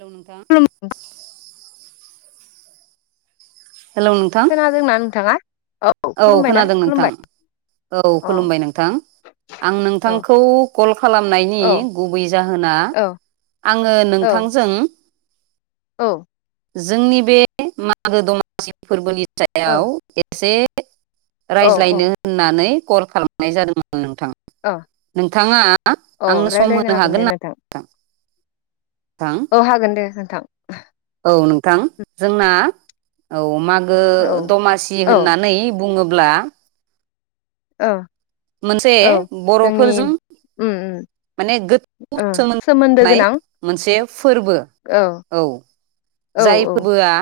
हेल' नोंथां। खुलुम हेलौ नोंथां खोनादोंना नोंथाङा? औ खुलुमबायना खोनादों नोंथां खुलुमबाय औ अ खुलुमबाय नोंथां। आं औ नोंथांखौ कल खालामनायनि औ गुबै जाहोना औ आङो नोंथांजों औ जोंनि बे मागो दमासि फोरबोनि औ सायाव एसे औ रायज्लायनो होननानै कल खालामनाय जादोंमोन। नोंथां ओ नोंथाङा औ आंनो सम रायज्लायनो होनो हागोन दे ना नोंथां? औ हागोन दे नोंथां। औ नोंथां जोंना औ मागो औ दमासि औ ओ होननानै बुङोब्ला। ब्ला ओ मोनसे बर'फोरजों उ उ माने गोथौ सोमोन्दो थानाय मोनसे फोरबो, औ औ‌ औ जाय औ फोरबोआ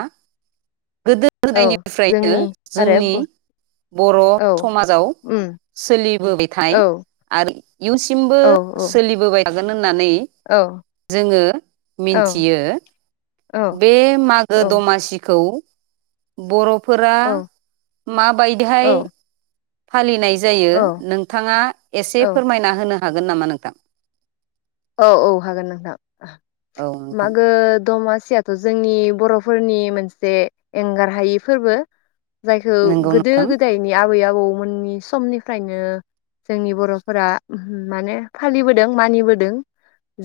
गोदो औ जोंनि गोदायनिफ्रायनो आरो जोंनि ब बर' औ समाजाव उम सोलिबोबाय थानाय औ आरो इयुनसिमबो औ औ सोलिबोबाय नानै औ जोङो औ मिनथियो औ बे मागो औ दमासिखौ बर'फोरा माबायदिहाय फालिनाय जायो औ नोंथाङा एसे औ फोरमायना होनो हागोन नामा नोंथां? औ औ हागोन नोंथां औ नोंथां मागो दमा सियाथ' जोंनि बर'फोरनि मोनसे एंगार हायि फोरबो। जायखौ नंगौ गोदो नोंथां गोदायनि आबै आबौमोननि समनिफ्रायनो जोंनि बर'फोरा माने फालिबोदों मानिबोदों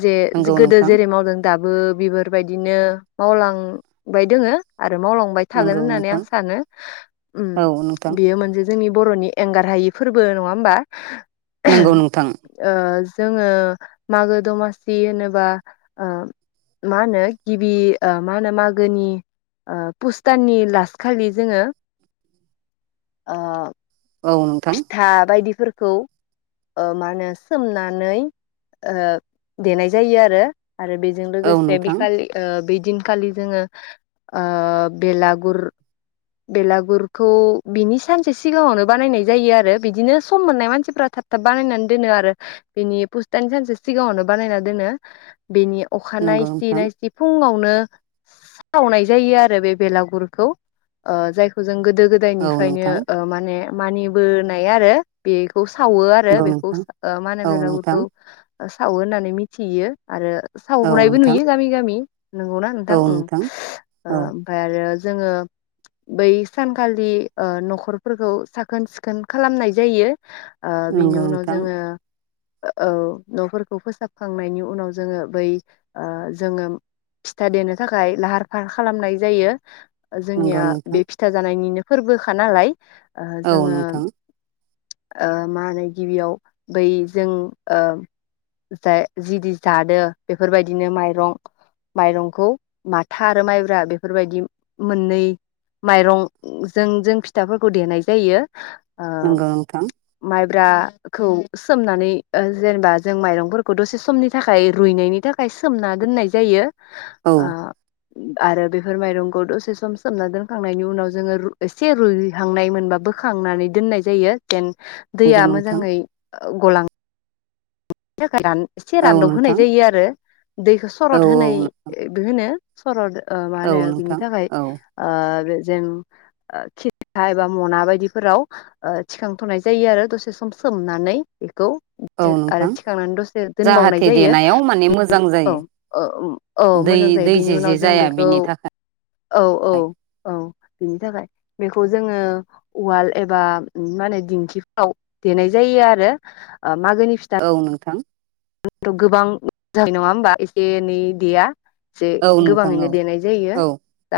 जे नंगौ गोदो नोंथां जेरै मावदों दाबो बिफोरबायदिनो मावलांबाय दङो आ रो मावलां थागोन नंगौ होननानै नोंथां आं सानो औ नोंथां बियो मोनसे जोंनि बर'नि एंगार हायि फोरबो नङा होमबा नंगौ नोंथां ओ जोङो मागो दमासि होनोबा आ मा होनो गिबि मा होनो मागोनि ओ पुस दाननि लास्ट खालि जोङो आ औ नोंथां फिथा बायदिफोर खौ ओ मा होनो सोमनानै ओ देनाय जायो आरो आरो बेजों औ लोगोसे नोंथां बिखालि ओ बि दिनखालि जोङो ओ बेलागुर बेलागुरखौ बिनि सानसे सिगाङावनो बानायनाय जायो आरो बिदिनो सम मोननाय मानसिफोरा थाब थाब बानायनानै दोनो आरो बिनि पुश दाननि सानसे सिगाङावनो बानायना दोनो बेनि अखा नंगौ नायसि नोंथां नायसि फुंआव नो साउनाय जायो आरो बे भेलागुरुखौ ओ जायखौ जों गो दो औ गोदायनिफ्रायनो नोंथां ओ माने मानिबोनाय आरो बेखौ सावो आरो नंगौ बेखौ नोंथां मा होनो औ नोंथां बेलागुरखौ सावो होननानै मिथियो आरो औ सावनायबो नोंथां नुयो गामि गामि नंगौना नोंथां उम औ ओमफ्राय आरो जों बै सानखालि ओ न'खरफोरखौ साखोन सि खोन खालामनाय जायो। ओ बिनि नंगौ उनाव नोंथां जोङो औ न'फोरखौ फोसाबखांनायनि उनाव जोङो बै ओ जोङो फिथा देनो थाखाय लाहार फाहार खालामनाय जायो। नंगौ जोंनिया नोंथां बे फिथा जानायनिनो फोरबोखा नालाय औ जोङो नोंथां ओ मा होनो गिबियाव बै जों ओ जा जिदि जादों बेफोरबायदिनो माइरं माइरंखौ माथा आरो माइब्रा बेफोरबायदि मोननै माइरंजों जों फिथाफोरखौ देनाय जायो। नंगौ नोंथां ब्राखौ सोमनानै ओ जेनेबा जों माइरंफोरखौ दसे समनि थाखाय रुइनायनि थाखाय सोमना दोननाय जायो औ ओ आरो बेफोर माइरंखौ दसे सम सोमना दोनखांनायनि उनाव जोङो एसे रुइहांनाय मोनबा बोखांनानै दोननाय जायो जेन नंगौ दैया नोंथां मोजाङै गला बिनि थाखाय एसे औ रानदब होनाय नोंथां जायो आरो दैखौ औ सरद होनाय होनो सरद ओ मा औ होनो बिनि नोंथां थाखाय औ आरो जेन खिथिखा एबा मना बायदिफोराव ओ थिखांथ'नाय जायो आरो दसे सम सोमनानै बेखौ औ आरो नोंथां थिखांनानै दसे दोनबावनाय जाहाथे जायो देनायाव माने मोजां जायो औ औ मो दै जां जायो दै बेनि जे उनाव जे जों जाया बेखौ बिनि थाखाय औ औ औ बेनि थाखाय खौ जोङो उवाल एबा मा होनो दिंखिफ्राव देनाय जायो आरो मागोनि फिथा औ नोंथां गोबां जानाय जायो नङा होमबा एसे एनै देया। से औ नोंथां औ गोबाङैनो देनाय जायो औ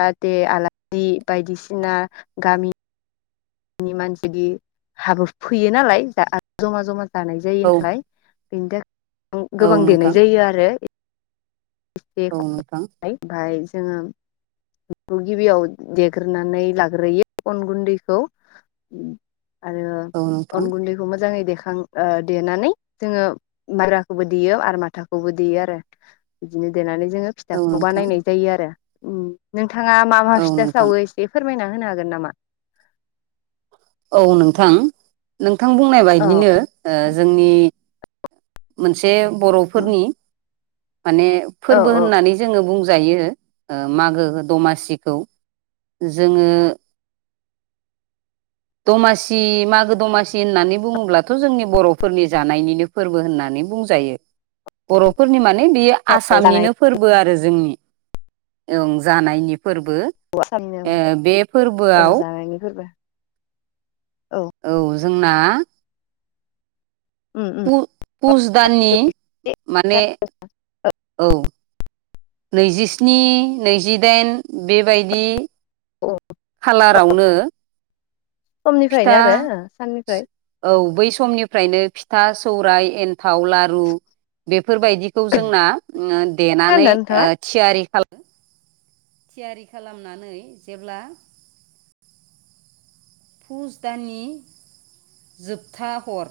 दा [unintelligible] आलासि बायदिसिना गामि नि मानसिदि हाबो फैयो नालाय आरो जमा जमा जानाय जायो औ नालाय। बेनि थाखाय औ गोबां नोंथां देनाय जायो आरो। एसे औ नोंथां खमाय बाय जोङो गिबियाव देग्रोनानै लाग्रोयो अन गुन्दैखौ। आरो औ नोंथां अन गुन्दैखौ मोजाङै दे खां ओ देनानै जोङो मायब्राखौबो देयो आरो माथाखौबो देयो आरो। बिदिनो देनानै जोङो औ फिथाखौ नोंथां बानायनाय जायो आरो नों नोंथाङा मा मा औ फिथा नोंथां सावो एसे फोरमायना होनो हागोन नामा। औ नोंथां नोंथां बुंनाय औ बायदिनो ओ जोंनि मोनसे बर'फोरनि माने औ फोरबो औ होननानै जोङो बुं जायो ओ मागो दमासिखौ जोङो [unintelligible] दमासि मागो दमासि होननानै बुङोब्लाथ' जोंनि बर'फोरनि जानायनिनो फोर बो होननानै बुंजायो बर'फोरनि माने बेयो औ जानाय आसामनिनो फोरबो आरो जोंनि ओं जानायनि फोरबो ओ साननिनो बे औ फोरबोआव जानायनि फोरबो औ जोंना उम उम पु-पुस दाननि माने औ। नैजिस्नि नैजिदाइन बेबायदि खालारावनो फिथा समनिफ्रायनो आरो साननिफ्राय औ बै समनिफ्रायनो फिथा सौराय एन थाव लारु बेफोरबायदिखौ जोंना देनानै खोनादोंना नोंथाङा? ओ थियारि खालाम थियारि खालामनानै जेब्ला फुज दाननि जोबथा हर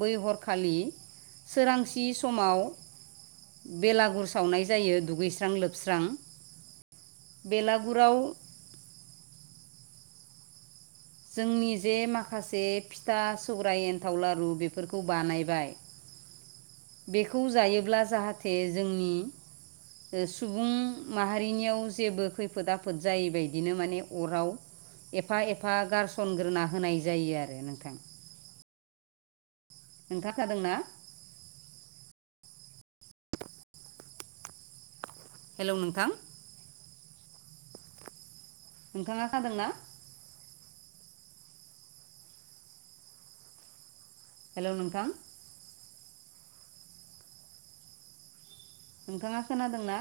बै हरखालि सोरांसि समाव बेलागुर सावनाय जायो दुगैस्रां लोबस्रां। बेलागुराव जोंनि जे माखासे फिथा सौराइ एन्थाव लारु बेफोरखौ बानायबाय। बेखौ जायोब्ला जाहाथे जोंनि सुबुं माहारिनियाव जेबो खैफोद आफोद जायैबायदिनो माने अराव एफा एफा गारसनग्रोना होनाय जायो आरो नोंथां। नोंथांङा खोनादोंना। हेलौ नोंथां। नोंथांङा खानादों ना। हेलौ नोंथां। नोंथांङा खोनादोंना।